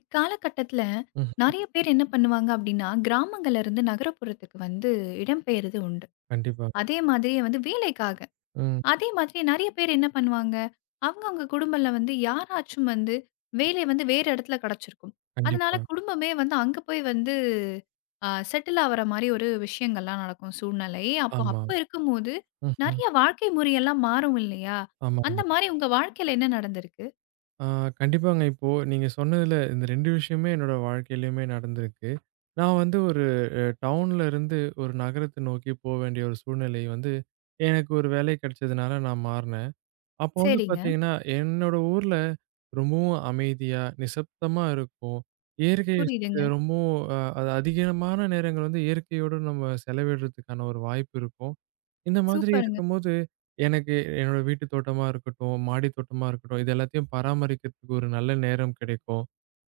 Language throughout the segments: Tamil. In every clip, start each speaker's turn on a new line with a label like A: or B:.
A: இக்காலகட்டத்தில
B: ம்ஹ்ம்.
A: நெறைய பேர் என்ன பண்ணுவாங்க அப்டின்னா, கிராமங்கள்ல இருந்து நகரப்புறத்துக்கு வந்து இடம்பெயர்றது உண்டு.
B: கண்டிப்பாங்க.
A: அதே மாதிரியே வந்து வேலைக்காக.
B: ம்.
A: அதே மாதிரி நெறைய பேர் என்ன பண்ணுவாங்க, அவங்கவங்க குடும்பம்ல வந்து யாராச்சும் வந்து வேலை வந்து வேறு இடத்துல கெடைச்சிருக்கும். அதனால
B: கண்டிப்பா.
A: குடும்பமே வந்து அங்க போய் வந்து செட்டில் ஆவுற மாரி ஒரு விஷயங்கள்லாம் நடக்கும் சூழ்நிலை. அப்போ
B: ஆமா.
A: அப்ப இருக்கும்போது
B: ம்ஹ்ம்.
A: நெறைய வாழ்க்கை முறையெல்லாம் மாறும் இல்லையா? அந்த
B: ஆமாங்க.
A: மாரி உங்க வாழ்க்கையில என்ன நடந்திருக்கு?
B: ஆ கண்டிப்பாங்க. இப்போ நீங்க சொன்னதுல இந்த 2 விஷயமே என்னோட வாழ்க்கையிலயுமே நடந்திருக்கு. நான் வந்து ஒரு டவுன்ல இருந்து ஒரு நகரத்த நோக்கி வேண்டிய ஒரு சூழ்நிலை வந்து எனக்கு ஒரு வேலை கிடைச்சதுனால நான் மாறுனேன். அப்போ வந்து
A: சரிங்க.
B: பார்த்தீங்கன்னா, என்னோட ஊர்ல ரொம்பவும் அமைதியா, நிசப்தமா இருக்கும். இயற்கை
A: புரியுதுங்க.
B: ரொம்பவும் அது அதிகமான நேரங்கள் வந்து இயற்கையோடு நம்ம செலவிடுறதுக்கான ஒரு வாய்ப்பு இருக்கும். இந்த மாதிரி
A: சூப்பருங்க.
B: இருக்கும்போது, எனக்கு என்னோட வீட்டு தோட்டமா இருக்கட்டும், மாடி தோட்டமா இருக்கட்டும், இது எல்லாத்தையும் பராமரிக்கிறதுக்கு ஒரு நல்ல நேரம் கிடைக்கும்.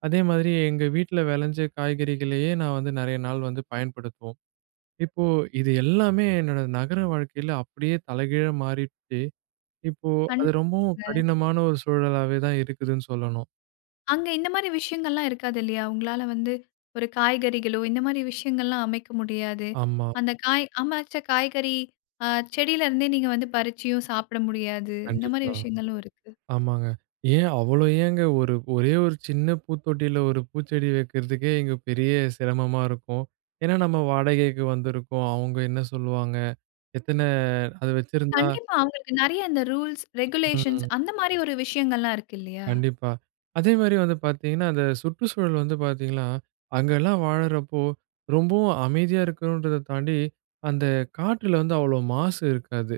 B: அதே மாதிரி எங்க வீட்ல விளைஞ்ச காய்கறிகளையே நான் வந்து நெறைய நாள் வந்து பயன்படுத்துவோம். இப்போ இது எல்லாமே என்னோட நகர வாழ்க்கையில அப்படியே தலைகீழா மாறிடுச்சு. இப்போ
A: கண்
B: அது ரொம்பவும் கடினமான ஒரு சூழலாவே தான் இருக்குதுன்னு சொல்லணும்.
A: அங்க இந்த மாரி விஷயங்கள்லாம் இருக்காது இல்லையா? உங்களால வந்து ஒரு காய்கறிகளோ, இந்த மாரி விஷயங்கள்லாம் அமைக்க முடியாது.
B: ஆமா,
A: அந்த காய் அமைச்ச காய்கறி அ செடியிலருந்தே நீங்க வந்து பறிச்சியும் சாப்பிட முடியாது. இந்த மாரி
B: கண்டிப்பா.
A: விஷயங்களும் இருக்கு.
B: ஆமாங்க. ஏன் அவ்வளோ ஏங்க ஒரே ஒரு சின்ன பூத்தொட்டியில ஒரு பூச்செடி வைக்கிறதுக்கே இங்க பெரிய சிரமமா இருக்கும். ஏன்னா நம்ம வாடகைக்கு வந்திருக்கோம். அவங்க என்ன சொல்லுவாங்க? எத்தன அது வச்சிருந்தா
A: கண்டிப்பா அவங்களுக்கு நெறைய இந்த ரூல்ஸ், ரெகுலேஷன்ஸ்
B: ம்.
A: அந்த மாரி ஒரு விஷயங்கள்லாம் இருக்கு இல்லையா?
B: கண்டிப்பா. அதே மாரி வந்து பார்த்தீங்கன்னா, அந்த சுற்றுச்சூழல் வந்து பார்த்தீங்கன்னா, அங்கலாம் வாழறப்போ ரொம்பவும் அமைதியா இருக்கணுன்றத தாண்டி, அந்த காற்றுல வந்து அவ்வளோ மாசு இருக்காது.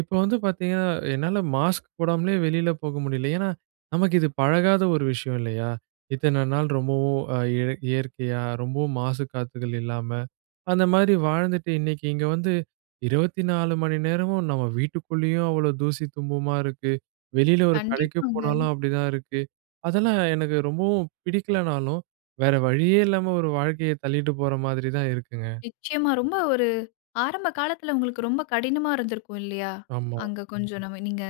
B: இப்போ வந்து பார்த்தீங்கன்னா, என்னால மாஸ்க் போடாமலே வெளியில போக முடியல. ஏன்னா, நமக்கு இது பழகாத ஒரு விஷயம் இல்லையா? இத்தன நாள் ரொம்பவும் அ இய இயற்கையா ரொம்பவும் மாசு காத்துகள் இல்லாம அந்த மாதிரி வாழ்ந்துட்டு இன்னைக்கு இங்க வந்து 24 மணி நேரமும் நம்ம வீட்டுக்குள்ளேயும் அவ்வளோ தூசி தும்புமா இருக்கு. வெளியில ஒரு கடைக்கு
A: கண்டிப்பாங்க.
B: போனாலும் அப்படிதான் இருக்கு. அதெல்லாம் எனக்கு ரொம்பவும் பிடிக்கலனாலும், வேற வழியே இல்லாம ஒரு வாழ்க்கைய தள்ளிட்டு போற மாதிரி தான் இருக்குங்க.
A: நிச்சயமா ரொம்ப ஒரு ஆரம்ப காலத்துல உங்களுக்கு ரொம்ப கடினமா இருந்திருக்கும் இல்லையா?
B: ஆமா.
A: அங்க கொஞ்சம் நம்ம நீங்க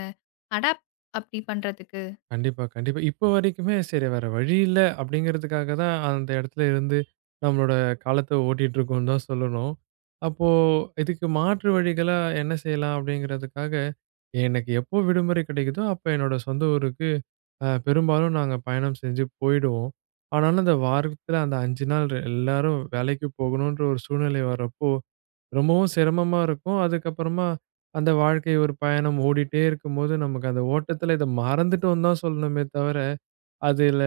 A: அடாப்ட் அப்டி பண்றதுக்கு.
B: கண்டிப்பா, கண்டிப்பா. இப்போ வரைக்குமே சரி வேற வழி இல்ல அப்படிங்கிறதுக்காக தான் அந்த இடத்துல இருந்து நம்மளோட காலத்த ஓட்டிட்டுருக்கோம்ன்னு தான் சொல்லணும். அப்போ இதுக்கு மாற்று வழிகளா என்ன செய்யலாம் அப்படிங்கிறதுக்காக, எனக்கு எப்போ விடுமுறை கிடைக்குதோ அப்ப என்னோட சொந்த ஊருக்கு பெரும்பாலும் நாங்க பயணம் செஞ்சு போயிடுவோம். ஆனாலும் அந்த வாரத்துல அந்த 5 நாள் எல்லாரும் வேலைக்கு போகணுன்ற ஒரு சூழ்நிலை வரப்போ ரொம்பவும் சிரமமா இருக்கும். அதுக்கப்புறமா அந்த வாழ்க்கை ஒரு பயணம் ஓடிட்டே இருக்கும்போது, நமக்கு அந்த ஓட்டத்துல இத மறந்துட்டோம்னு தான் சொல்லணுமே தவிர, அதுல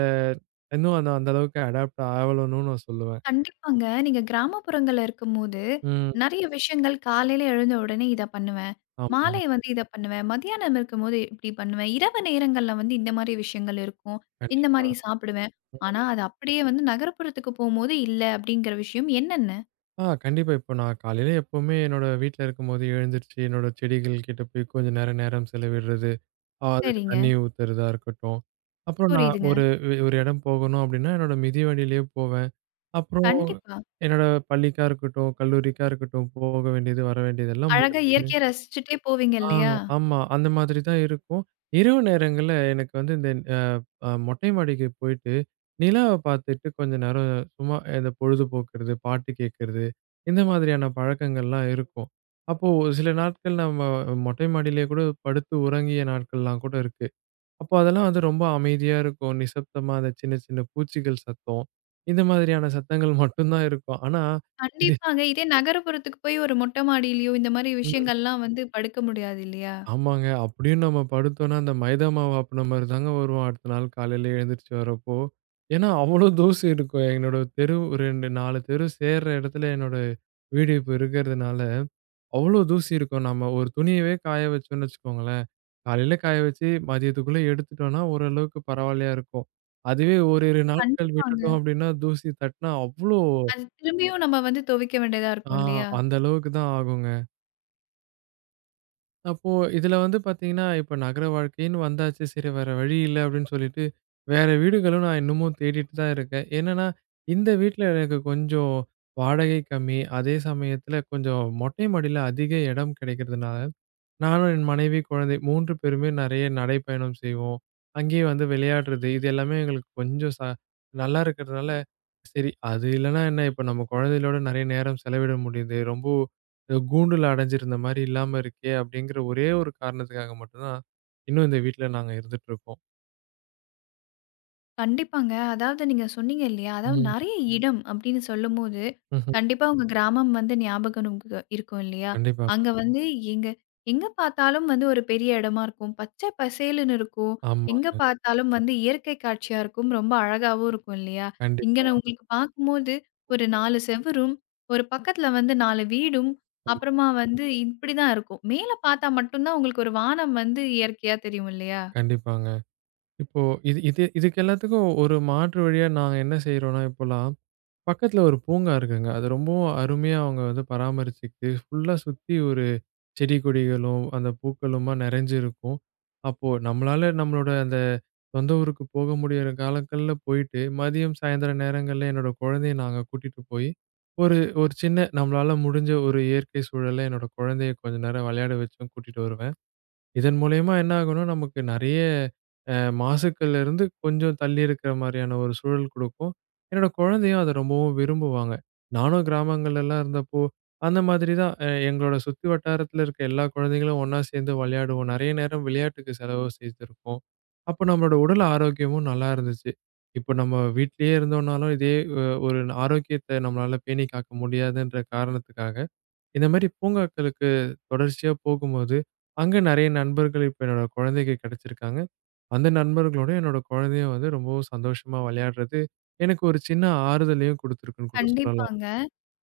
B: இன்னும் அந்த அந்த அளவுக்கு அடாப்ட் ஆவலனும் நான் சொல்லுவேன்.
A: கண்டிப்பாங்க. நீங்க கிராமப்புறங்கள்ல இருக்கும்போது,
B: ம்.
A: நெறைய விஷயங்கள் காலையில எழுந்த உடனே இத பண்ணுவேன். மாலை
B: ஆமாங்க.
A: வந்து இத பண்ணுவேன். மதியானம் இருக்கும்போது இப்டி பண்ணுவேன். இரவு நேரங்கள்ல வந்து இந்த மாரி விஷயங்கள் இருக்கும். இந்த
B: கண்டிப்பா.
A: மாரி சாப்பிடுவேன். ஆனா,
B: ம்.
A: அது அப்படியே வந்து நகரப்புறத்துக்கு போம்போது இல்ல அப்படிங்கிற விஷயம் என்னென்ன?
B: கண்டிப்பா. இப்போ நான் காலையில எப்பவுமே என்னோட வீட்ல இருக்கும்போது எழுந்திருச்சு, என்னோட செடிகள் கிட்ட போய் கொஞ்ச நேரம் நேரம் செலவிடுறது, அதுக்கு
A: சரிங்க.
B: தண்ணி ஊத்துறதா இருக்கட்டும். அப்புறம் நான்
A: புரியுதுங்க.
B: ஒரு ஒரு இடம் போகணும் அப்படின்னா, என்னோட மிதிவண்டியிலேயே போவேன். அப்புறம்
A: கண்டிப்பா.
B: என்னோட பள்ளிக்கா இருக்கட்டும், கல்லூரிக்கா இருக்கட்டும், போக வேண்டியது, வர வேண்டியது எல்லாம்
A: அழகா
B: முடிச்சுட்டு
A: இயற்கைய ரசிச்சுட்டே போவீங்க
B: ஆ
A: இல்லையா?
B: ஆமா. அந்த மாதிரி தான் இருக்கும். இரவு நேரங்கள்ல எனக்கு வந்து இந்த அ அ மொட்டை மாடிக்கு போயிட்டு, நிலாவ பார்த்துட்டு கொஞ்ச நேரம் சும்மா இந்த பொழுது போக்குறது, பாட்டு கேட்கறது, இந்த மாதிரியான பழக்கங்கள்லாம் இருக்கும். அப்போ ஒரு சில நாட்கள் நம்ம மொட்டை மாடியிலேயே கூட படுத்து உறங்கிய நாட்கள்லாம் கூட இருக்கு. அப்போ அதெல்லாம் வந்து ரொம்ப அமைதியா இருக்கும். நிசப்தமா அந்த சின்ன சின்ன பூச்சிகள் சத்தம், இந்த மாதிரியான சத்தங்கள் மட்டும் தான் இருக்கும். ஆனா, இது
A: கண்டிப்பாங்க. இதே நகரப்புறத்துக்கு போய் ஒரு மொட்டை மாடியிலயோ இந்த மாரி
B: ம்.
A: விஷயங்கள்லாம் வந்து படுக்க முடியாது இல்லையா?
B: ஆமாங்க. அப்படியும் நம்ம படுத்தோம்னா, அந்த மைதா மாவு ஆப்புன மாரி தாங்க வரும் அடுத்த நாள் காலையில எழுந்திரிச்சு வரப்போ. ஏன்னா, அவ்வளோ தூசு இருக்கும். என்னோட தெரு 2 4 தெரு சேர்ற இடத்துல என்னோட வீடு இப்ப இருக்கிறதுனால, அவ்வளோ தூசி இருக்கும். நம்ம ஒரு துணியவே காய வச்சோம்னு வச்சுக்கோங்களேன் காலையில காய வச்சு மதியத்துக்குள்ள எடுத்துட்டோம்னா, ஓரளவுக்கு பரவால்லையா இருக்கும். அதுவே ஓரிரு நாட்கள்
A: கண்டிப்பாங்க.
B: விட்டுட்டோம் அப்டின்னா, தூசி தட்டுனா அவ்ளோ
A: அது திரும்பியும் நம்ம வந்து துவைக்க வேண்டியதா
B: ஆ
A: இருக்கும் இல்லையா?
B: அந்த அளவுக்கு தான் ஆகுங்க. அப்போ இதுல வந்து பார்த்தீங்கன்னா, இப்ப நகர வாழ்க்கைன்னு வந்தாச்சு. சரி வேற வழி இல்ல அப்படின்னு சொல்லிட்டு, வேற வீடுகளும் நான் இன்னமும் தேடிட்டு தான் இருக்கேன். என்னன்னா, இந்த வீட்ல எனக்கு கொஞ்சம் வாடகை கம்மி. அதே சமயத்துல கொஞ்சம் மொட்டை மாடியில அதிக இடம் கிடைக்கிறதுனால, நானும் என் மனைவி, குழந்தை 3 பேருமே நெறைய நடைப்பயணம் செய்வோம். அங்கேயே வந்து விளையாடுறது, இது எல்லாமே எங்களுக்கு கொஞ்சம் நல்லா இருக்கிறதுனால சரி. அது இல்லன்னா என்ன, இப்ப நம்ம குழந்தைகளோட நெறைய நேரம் செலவிட முடியுது. ரொம்ப கூண்டுல அடைஞ்சிருந்த மாரி இல்லாம இருக்கே! அப்டிங்கிற ஒரே ஒரு காரணத்துக்காக மட்டும் தான், இன்னும் இந்த வீட்ல நாங்க இருந்துட்டுருக்கோம்.
A: கண்டிப்பாங்க. அதாவது நீங்க சொன்னீங்க இல்லையா? அதாவது
B: ம்.
A: நெறைய ம். இடம் அப்படின்னு சொல்லும்போது,
B: ம்ஹ்ம்.
A: கண்டிப்பா உங்க கிராமம் வந்து ஞாபகம் நமக்கு இருக்கும் இல்லையா?
B: கண்டிப்பாங்க.
A: அங்க ம். வந்து எங்க எங்க பார்த்தாலும் வந்து ஒரு பெரிய இடமா இருக்கும். பச்சை பசேலுன்னு இருக்கும். எங்க
B: ஆமாங்க.
A: பார்த்தாலும் வந்து இயற்கை காட்சியா இருக்கும். ரொம்ப அழகாவும் இருக்கும் இல்லையா? இங்க
B: கண்டிப்பா.
A: நான் உங்களுக்கு பார்க்கும்போது ஒரு 4 செவுரும், ஒரு பக்கத்துல வந்து 4 வீடும்,
B: ஆமா.
A: அப்புறமா வந்து இப்படிதான் இருக்கும். மேல பார்த்தா மட்டும் தான் உங்களுக்கு ஒரு வானம் வந்து இயற்கையா தெரியும் இல்லையா?
B: கண்டிப்பாங்க. இப்போ இது இது இதுக்கு எல்லாத்துக்கும் ஒரு மாற்று வழியா நாங்க என்ன செய்றோம்னா, இப்போலாம் பக்கத்துல ஒரு பூங்கா இருக்குங்க. அது ரொம்பவும் அருமையா அவங்க வந்து பராமரிச்சுக்கிட்டு, ஃபுல்லா சுத்தி ஒரு செடி கொடிகளும், அந்த பூக்களுமா நிறைஞ்சிருக்கும். அப்போ நம்மளால நம்மளோட அந்த சொந்த ஊருக்கு போக முடியிற காலங்கள்ல போயிட்டு, மதியம், சாயந்தரம் நேரங்கள்ல என்னோட குழந்தைய நாங்க கூட்டிட்டு போய், ஒரு ஒரு சின்ன நம்மளால முடிஞ்ச ஒரு இயற்கை சூழல்ல என்னோட குழந்தைய கொஞ்ச நேரம் விளையாட வச்சும் கூட்டிட்டு வருவேன். இதன் மூலியமா என்ன ஆகும்னா, நமக்கு நெறைய அ மாசுக்கள்ல இருந்து கொஞ்சம் தள்ளி இருக்கிற மாரியான ஒரு சூழல் குடுக்கும். என்னோட குழந்தையும் அத ரொம்பவும் விரும்புவாங்க. நானும் கிராமங்கள்லலாம் இருந்தப்போ, அந்த மாதிரி தான் எங்களோட சுத்தி வட்டாரத்துல இருக்க எல்லா குழந்தைங்களும் ஒண்ணா சேர்ந்து விளையாடுவோம். நெறைய நேரம் விளையாட்டுக்கு செலவு செய்திருக்கோம். அப்போ நம்மளோட உடல் ஆரோக்கியமும் நல்லா இருந்துச்சு. இப்போ நம்ம வீட்லயே இருந்தோம்னாலும் இதே அ ஒரு ஆரோக்கியத்த நம்மளால பேணி காக்க முடியாதுன்ற காரணத்துக்காக இந்த மாரி பூங்காக்களுக்கு தொடர்ச்சியா போகும்போது, அங்க நெறைய நண்பர்கள் இப்ப என்னோட குழந்தைக்கு கிடைச்சிருக்காங்க. அந்த நண்பர்களோட என்னோட குழந்தையும் வந்து ரொம்பவும் சந்தோஷமா விளையாடுறது, எனக்கு ஒரு சின்ன ஆறுதலையும் குடுத்திருக்குன்னு கூட சொல்லலாம்.
A: கண்டிப்பாங்க.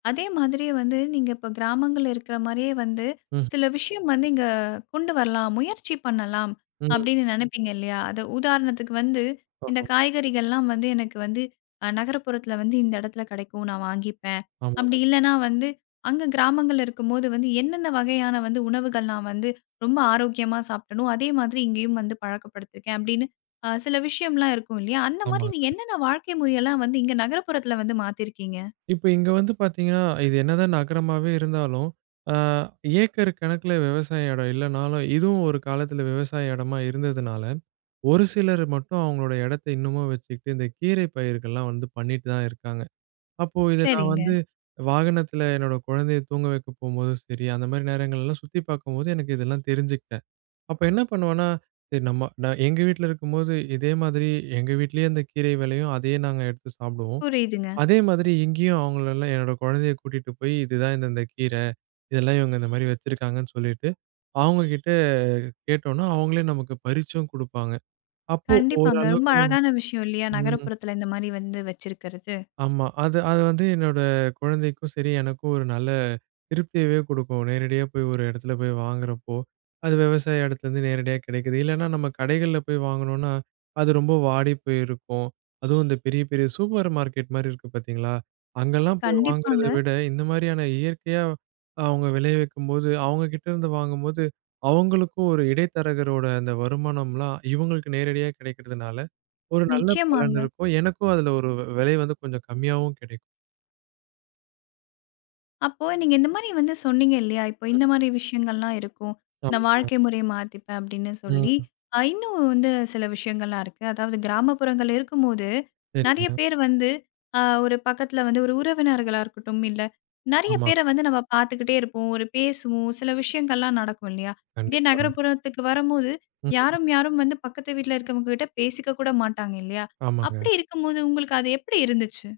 A: அதே மாதிரி வந்து நீங்க இப்ப கிராமங்கள்ல இருக்கிற மாரியே வந்து,
B: ம்,
A: சில விஷயம் வந்து இங்க கொண்டு வரலாம், முயற்சி பண்ணலாம்
B: ம்.
A: அப்படின்னு நினைப்பீங்க இல்லையா? அது உதாரணத்துக்கு வந்து, இந்த
B: ஆஹா.
A: காய்கறிகள்லாம் வந்து எனக்கு வந்து நகரப்புறத்துல வந்து இந்த இடத்துல கிடைக்கும், நான் வாங்கிப்பேன்.
B: ஆமாங்க,
A: அப்படி இல்லன்னா வந்து, அங்க கிராமங்கள்ல இருக்கும்போது வந்து என்னென்ன வகையான வந்து உணவுகள் நான் வந்து ரொம்ப ஆரோக்கியமா சாப்பிட்டனோ, அதே மாதிரி இங்கேயும் வந்து பழக்கப்படுத்திருக்கேன் அப்படின்னு சில விஷயம்லாம் இருக்கும் இல்லையா? அந்த மாரி
B: ஆமாங்க.
A: நீங்க என்னென்ன வாழ்க்கை முறையெல்லாம் வந்து இங்க நகரப்புறத்துல வந்து மாத்திருக்கீங்க?
B: இப்ப இங்க வந்து பார்த்தீங்கன்னா, இது என்னதான் நகரமாவே இருந்தாலும், அ ஏக்கர் கணக்குல விவசாய இடம் இல்லனாலும், இதுவும் ஒரு காலத்துல விவசாய இடமா இருந்ததுனால, ஒரு சிலர் மட்டும் அவங்களோட இடத்த இன்னமும் வச்சுக்கிட்டு, இந்த கீரை பயிர்கள்லாம் வந்து பண்ணிட்டு தான் இருக்காங்க. அப்போ இத நான்
A: சரிங்க.
B: வந்து வாகனத்துல என்னோட குழந்தைய தூங்க வைக்க போம்போதும் சரி, அந்த மாரி நேரங்கள்லாம் சுத்தி பார்க்கும்போது எனக்கு இதெல்லாம் தெரிஞ்சுக்கிட்டேன். அப்ப என்ன பண்ணுவேன்னா, சரி நான் எங்க வீட்ல இருக்கும்போது இதே மாதிரி எங்க வீட்லயே அந்த கீரை விளையும். அதையே நாங்க எடுத்து சாப்பிடுவோம்.
A: புரியுதுங்க.
B: அதே மாதிரி இங்கேயும் அவங்களலாம் என்னோட குழந்தைய கூட்டிட்டு போய் இதுதான் இந்தந்த கீரை, இதெல்லாம் இவங்க இந்த மாரி வச்சிருக்காங்கன்னு சொல்லிட்டு, அவங்க கிட்ட கேட்டோம்னா, அவங்களே நமக்கு பறிச்சும் குடுப்பாங்க. அப்போ
A: கண்டிப்பாங்க. ரொம்ப
B: ஓரளவுக்கு
A: அழகான விஷயம் இல்லையா?
B: ம்.
A: நகரப்புறத்துல இந்த மாரி வந்து வச்சிருக்கிறது.
B: ஆமா. அது அது வந்து என்னோட குழந்தைக்கும் சரி, எனக்கும் ஒரு நல்ல திருப்தியவே குடுக்கும். நேரடியா போய் ஒரு இடத்துல போய் வாங்குறப்போ, அது விவசாய இடத்துலருந்து நேரடியா கிடைக்குது. இல்லன்னா நம்ம கடைகள்ல போய் வாங்குனோம்னா, அது ரொம்ப வாடி போயிருக்கும். அதுவும் இந்த பெரிய பெரிய சூப்பர் மார்க்கெட் மாரி இருக்கு பார்த்தீங்களா? அங்கலாம் போய் வாங்குறத
A: கண்டிப்பாங்க.
B: விட, இந்த மாரியான இயற்கையா அவங்க விளைவிக்கும்போது, அவங்க கிட்ட இருந்து வாங்கும்போது, அவங்களுக்கும் ஒரு இடைத்தரகரோட அந்த வருமானம்லாம் இவங்களுக்கு நேரடியா கிடைக்கிறதுனால, ஒரு நல்ல பலன்
A: நிச்சயமாங்க.
B: இருக்கும். எனக்கும் அதுல ஒரு விலை வந்து கொஞ்சம் கம்மியாவும் கிடைக்கும்.
A: அப்போ நீங்க இந்த மாரி வந்து சொன்னீங்க இல்லையா? இப்போ
B: ம்.
A: இந்த மாரி விஷயங்கள்லாம் இருக்கும்.
B: ஆமா.
A: நான் வாழ்க்கை முறைய மாத்திப்பேன் அப்படின்னு சொல்லி,
B: ம்.
A: இன்னும் வந்து சில விஷயங்கள்லாம் இருக்கு. அதாவது கிராமப்புறங்கள் இருக்கும்போது, நெறைய
B: சரிங்க.
A: பேர் வந்து ஒரு பக்கத்துல வந்து ஒரு உறவினர்களா இருக்கட்டும், இல்ல நெறைய பேர
B: ஆமாங்க.
A: வந்து நம்ம பார்த்துக்கிட்டே இருப்போம். ஒரு பேசுவோம். சில விஷயங்கள்லாம் நடக்கும் இல்லையா? இதே
B: கண்டிப்பா.
A: நகரப்புறத்துக்கு வரும்போது,
B: ம்.
A: யாரும் யாரும் வந்து பக்கத்து வீட்ல இருக்கவங்க கிட்ட பேசிக்க கூட மாட்டாங்க இல்லையா?
B: ஆமாங்க.
A: அப்படி இருக்கும்போது உங்களுக்கு அது எப்படி இருந்துச்சு?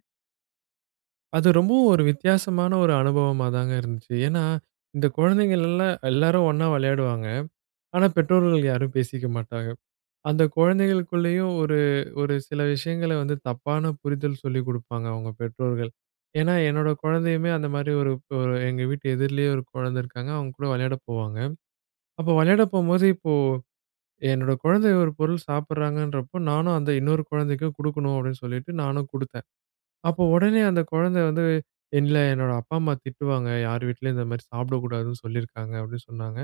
B: அது ரொம்பவும் ஒரு வித்தியாசமான ஒரு அனுபவமா தாங்க இருந்துச்சு. ஏன்னா, இந்த குழந்தைகள் எல்லாம் எல்லாரும் ஒண்ணா விளையாடுவாங்க. ஆனா, பெற்றோர்கள் யாரும் பேசிக்க மாட்டாங்க. அந்த குழந்தைகளுக்குள்ளேயும் ஒரு ஒரு சில விஷயங்கள வந்து தப்பான புரிதல் சொல்லிக் குடுப்பாங்க அவங்க பெற்றோர்கள். ஏன்னா, என்னோட குழந்தையுமே அந்த மாரி ஒரு ஒரு எங்க வீட்டு எதிர்லயே ஒரு குழந்தை இருக்காங்க. அவங்க கூட விளையாட போவாங்க. அப்போ விளையாட போம்போது இப்போ என்னோட குழந்தை ஒரு பொருள் சாப்பிடுறாங்கன்றப்போ, நானும் அந்த இன்னொரு குழந்தைக்கும் குடுக்கணும் அப்படின்னு சொல்லிட்டு நானும் குடுத்தேன். அப்போ உடனே அந்த குழந்தை வந்து, "இல்ல என்னோட அப்பா, அம்மா திட்டுவாங்க. யார் வீட்லயும் இந்த மாரி சாப்பிடக்கூடாதுன்னு சொல்லியிருக்காங்க" அப்படின்னு சொன்னாங்க.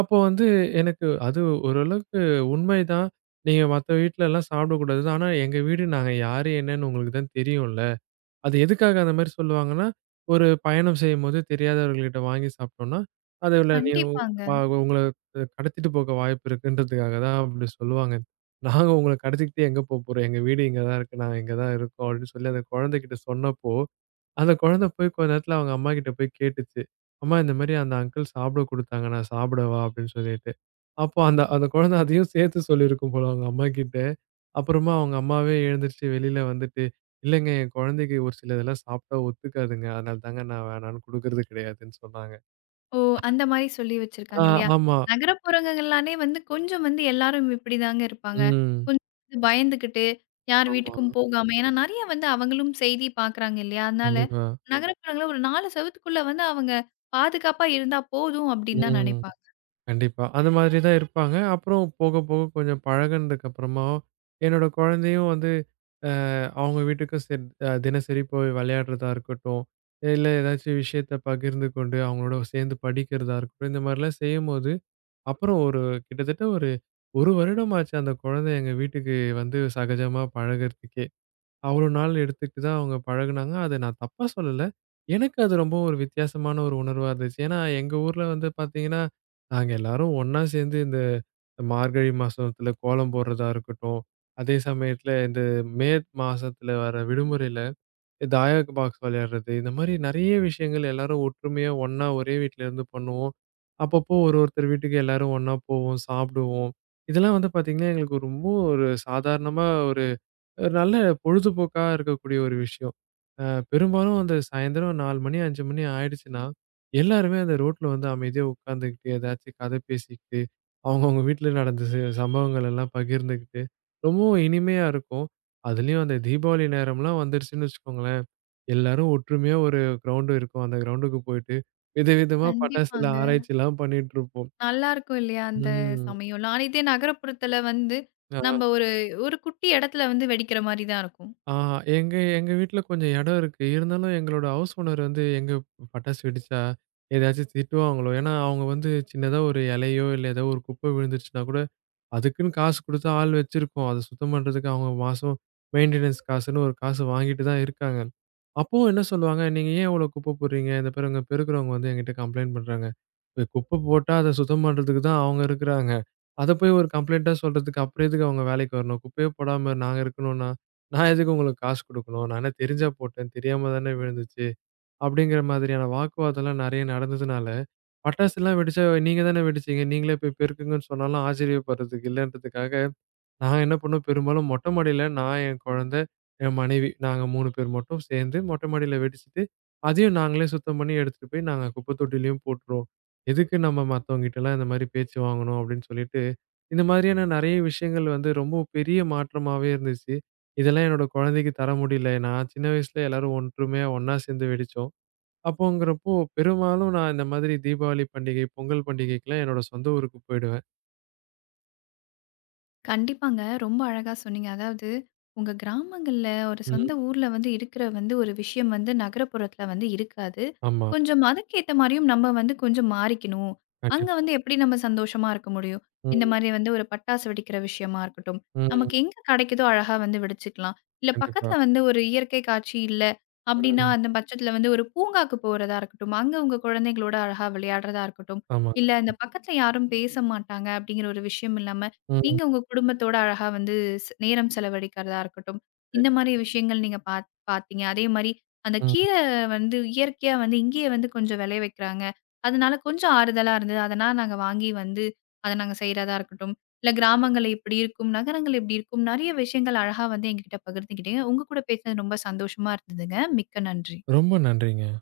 B: அப்போ வந்து எனக்கு அது ஓரளவுக்கு உண்மைதான். நீங்க மத்த வீட்லலாம் சாப்பிடக்கூடாது. ஆனா எங்க வீடு நாங்க யாரு என்னன்னு உங்களுக்கு தான் தெரியும்ல. அது எதுக்காக அந்த மாரி சொல்லுவாங்கன்னா, ஒரு பயணம் செய்யும்போது தெரியாதவர்கள்கிட்ட வாங்கி சாப்பிட்டோம்னா, அதுல நீ உ
A: கண்டிப்பாங்க.
B: வ உங்கள கடத்திட்டு போக வாய்ப்பு இருக்குன்றதுக்காக தான் அப்படி சொல்லுவாங்க. நாங்க உங்கள கடத்திக்கிட்டு எங்க போப்போறோம்? எங்க வீடு இங்க தான் இருக்கு. நாங்க இங்க தான் இருக்கோம் அப்படின்னு சொல்லி அந்த குழந்தைகிட்ட சொன்னப்போ, அந்த குழந்தை போய் கொஞ்ச நேரத்துல அவங்க அம்மா கிட்ட போய் கேட்டுச்சு. அம்மா இந்த மாரி அந்த அங்கிள் சாப்பிட குடுத்தாங்க. நான் சாப்பிடவா? அப்படின்னு சொல்லிட்டு. அப்போ அந்த அந்த குழந்தை அதையும் சேர்த்து சொல்லியிருக்கும் போல அவங்க அம்மாகிட்ட. அப்புறமா அவங்க அம்மாவே எழுந்திருச்சு வெளியில வந்துட்டு, இல்லங்க என் குழந்தைக்கு ஒரு சில இதெல்லாம் சாப்பிட்டா ஒத்துக்காதுங்க. அதனால தாங்க நான் வேணான்னு குடுக்கறது கிடையாதுன்னு சொன்னாங்க.
A: ஓ! அந்த மாரி சொல்லி
B: ஆ
A: வச்சிருக்காங்க இல்லையா?
B: ஆமா.
A: நகரப்புறங்கள்லானே வந்து கொஞ்சம் வந்து எல்லாரும் இப்படிதாங்க இருப்பாங்க.
B: ம்.
A: கொஞ்சம் வந்து பயந்துகிட்டு, யார்
B: ஆமா.
A: வீட்டுக்கும் போகாம. ஏன்னா நெறைய வந்து அவங்களும் செய்தி பார்க்குறாங்க இல்லையா? அதனால
B: கண்டிப்பா.
A: ம். நகரப்புறங்கள்ல ஒரு 4 செவுத்துக்குள்ள வந்து அவங்க பாதுகாப்பா இருந்தா போதும் அப்படின்னு தான்
B: ம்.
A: நெனைப்பாங்க.
B: கண்டிப்பா. அந்த மாதிரி தான் இருப்பாங்க. அப்புறம் போக போக கொஞ்சம் பழகுனதுக்கு அப்புறமா, என்னோட குழந்தையும் வந்து அ அவங்க வீட்டுக்கும் சரி தினசரி போய் விளையாடுறதா இருக்கட்டும், இல்ல ஏதாச்சும் விஷயத்த பகிர்ந்து கொண்டு அவங்களோட சேர்ந்து படிக்கிறதா இருக்கட்டும், இந்த மாதிரிலாம் செய்யும்போது, அப்புறம் கிட்டத்தட்ட ஒரு 1 வருடம் ஆச்சு அந்த குழந்தை எங்க வீட்டுக்கு வந்து சகஜமா பழகுறதுக்கே. அவ்வளோ நாள் எடுத்துக்கிட்டு தான் அவங்க பழகுனாங்க. அத நான் தப்பா சொல்லல. எனக்கு அது ரொம்ப ஒரு வித்தியாசமான ஒரு உணர்வா இருந்துச்சு. ஏன்னா, எங்க ஊர்ல வந்து பார்த்தீங்கன்னா, நாங்க எல்லாரும் ஒண்ணா சேர்ந்து இந்த மார்கழி மாசத்துல கோலம் போடுறதா இருக்கட்டும், அதே சமயத்துல இந்த மே மாசத்துல வர விடுமுறையில தாயக் பாக்ஸ் விளையாடுறது, இந்த மாரி நெறைய விஷயங்கள் எல்லாரும் ஒற்றுமையா ஒண்ணா ஒரே வீட்ல இருந்து பண்ணுவோம். அப்பப்போ ஒருத்தர் வீட்டுக்கு எல்லாரும் ஒண்ணா போவோம், சாப்பிடுவோம். இதெல்லாம் வந்து பார்த்தீங்கன்னா, எங்களுக்கு ரொம்ப ஒரு சாதாரணமா ஒரு நல்ல பொழுதுபோக்கா இருக்கக்கூடிய ஒரு விஷயம். அ பெரும்பாலும் அந்த சாயந்தரம் 4 மணி, 5 மணி ஆயிடுச்சுன்னா, எல்லாருமே அந்த ரோட்ல வந்து அமைதியா உட்காந்துக்கிட்டு, ஏதாச்சும் கதை பேசிக்கிட்டு, அவங்கவங்க வீட்ல நடந்த சம்பவங்கள் எல்லாம் பகிர்ந்துக்கிட்டு, ரொம்பவும் இனிமையா இருக்கும். அதுலயும் அந்த தீபாவளி நேரம்லாம் வந்துருச்சுன்னு வச்சுக்கோங்களேன், எல்லாரும் ஒற்றுமையா ஒரு கிரவுண்டு இருக்கும். அந்த கிரவுண்டுக்கு போயிட்டு, விதவிதமா பட்டாசுல
A: கண்டிப்பாங்க.
B: ஆராய்ச்சிலாம் பண்ணிட்டு இருப்போம்.
A: நல்லாருக்கும் இல்லையா? அந்த
B: ம்.
A: சமயம்லாம். ஆனா இதே நகரப்புறத்துல வந்து, நம்ம ஒரு ஒரு குட்டி இடத்துல வந்து வெடிக்கிற மாரி தான் இருக்கும்.
B: ஆ எங்க எங்க வீட்ல கொஞ்சம் இடம் இருக்கு. இருந்தாலும் எங்களோட ஹவுஸ் ஓனர் வந்து எங்க பட்டாசு வெடிச்சா, ஏதாச்சும் திட்டுவாங்களோ! ஏன்னா, அவங்க வந்து சின்னதா ஒரு இலையோ, இல்ல ஏதோ ஒரு குப்பை விழுந்துருச்சுனா கூட, அதுக்குன்னு காசு குடுத்து ஆள் வச்சிருக்கோம். அத சுத்தம் பண்றதுக்கு அவங்க மாசம் மெயின்டனன்ஸ் காசுன்னு ஒரு காசு வாங்கிட்டு தான் இருக்காங்க. அப்பவும் என்ன சொல்லுவாங்க, "நீங்க ஏன் இவ்ளோ குப்பை போடுறீங்க? இந்த பாருங்க பெருக்குறவங்க வந்து என்கிட்ட கம்ப்ளைண்ட் பண்றாங்க." இப்ப குப்பை போட்டா அத சுத்தம் பண்றதுக்கு தான் அவங்க இருக்குறாங்க. அத போய் ஒரு கம்ப்ளைண்ட்டா சொல்றதுக்கு அப்புறம் எதுக்கு அவங்க வேலைக்கு வரணும்? குப்பையே போடாம நாங்க இருக்கணும்னா, நான் எதுக்கு உங்களுக்கு காசு குடுக்கணும்? நான் என்ன தெரிஞ்சா போட்டேன், தெரியாம தானே விழுந்துச்சு. அப்படிங்கிற மாதிரியான வாக்குவாதம்லாம் நெறைய நடந்ததுனால பட்டாசுலாம் வெடிச்சா நீங்க தானே வெடிச்சீங்க. நீங்களே போய் பெருக்குங்கன்னு சொன்னாலும் ஆச்சரியப்படுறதுக்கு இல்லன்றதுக்காக, நான் என்ன பண்ணோம் பெரும்பாலும் மொட்டை மாடியில நான், என் குழந்தை, என் மனைவி நாங்க 3 பேர் மட்டும் சேர்ந்து மொட்டை மாடியில வெடிச்சுட்டு, அதையும் நாங்களே சுத்தம் பண்ணி எடுத்துட்டு போய் நாங்க குப்பை தொட்டியிலயும் போட்டுருவோம். எதுக்கு நம்ம மத்தவங்ககிட்டலாம் இந்த மாரி பேச்சு வாங்கணும் அப்படின்னு சொல்லிட்டு, இந்த மாதிரியான நெறைய விஷயங்கள் வந்து ரொம்ப பெரிய மாற்றமாவே இருந்துச்சு. இதெல்லாம் என்னோட குழந்தைக்கு தர முடியல. நான் சின்ன வயசுல எல்லாரும் ஒற்றுமையா ஒண்ணா சேர்ந்து வெடிச்சோம். அப்போங்கிறப்போ, பெரும்பாலும் நான் இந்த மாதிரி தீபாவளி பண்டிகை, பொங்கல் பண்டிகைக்குலாம் என்னோட சொந்த ஊருக்கு போயிடுவேன்.
A: கண்டிப்பாங்க. ரொம்ப அழகா சொன்னீங்க. அதாவது உங்க கிராமங்கள்ல ஒரு சொந்த
B: ம்.
A: ஊர்ல வந்து இருக்கிற வந்து ஒரு விஷயம் வந்து நகரப்புறத்துல வந்து இருக்காது.
B: ஆமா.
A: கொஞ்சம் அதுக்கேத்த மாரியும் நம்ம வந்து கொஞ்சம் மாறிக்கணும். அங்க
B: கண்டிப்பா.
A: வந்து எப்படி நம்ம சந்தோஷமா இருக்க முடியும்? இந்த
B: ம்.
A: மாரி வந்து ஒரு பட்டாசு வெடிக்கிற விஷயமா இருக்கட்டும்.
B: ம்.
A: நமக்கு எங்க கிடைக்குதோ அழகா வந்து வெடிச்சுக்கலாம். இல்ல
B: கண்டிப்பா.
A: பக்கத்துல வந்து ஒரு இயற்கை காட்சி இல்ல அப்படின்னா,
B: ம்.
A: அந்த பட்சத்துல வந்து ஒரு பூங்காக்கு போறதா இருக்கட்டும். அங்க உங்க குழந்தைகளோட அழகா விளையாடுறதா இருக்கட்டும்.
B: ஆமாங்க.
A: இல்ல இந்த பக்கத்துல யாரும் பேச மாட்டாங்க அப்படிங்கிற ஒரு விஷயம் இல்லாம
B: ம்.
A: நீங்க உங்க குடும்பத்தோட அழகா வந்து நேரம் செலவழிக்கிறதா இருக்கட்டும், இந்த
B: சரி.
A: மாரி விஷயங்கள் நீங்க பாத்தீங்க. அதே மாரி அந்த
B: ம்.
A: கீரை வந்து இயற்கையா வந்து இங்கேயே வந்து கொஞ்சம் விளைய வைக்கிறாங்க. அதனால கொஞ்சம் ஆறுதலா இருந்தது. அதனால நாங்க வாங்கி வந்து அத நாங்க செய்றதா இருக்கட்டும். இல்ல கிராமங்கள் இப்படி இருக்கும், நகரங்கள் இப்படி இருக்கும். நெறைய விஷயங்கள் அழகா வந்து எங்ககிட்ட பகிர்ந்துக்கிட்டீங்க. உங்க கூட பேசினது ரொம்ப சந்தோஷமா இருந்ததுங்க. மிக்க நன்றி.
B: ரொம்ப நன்றிங்க.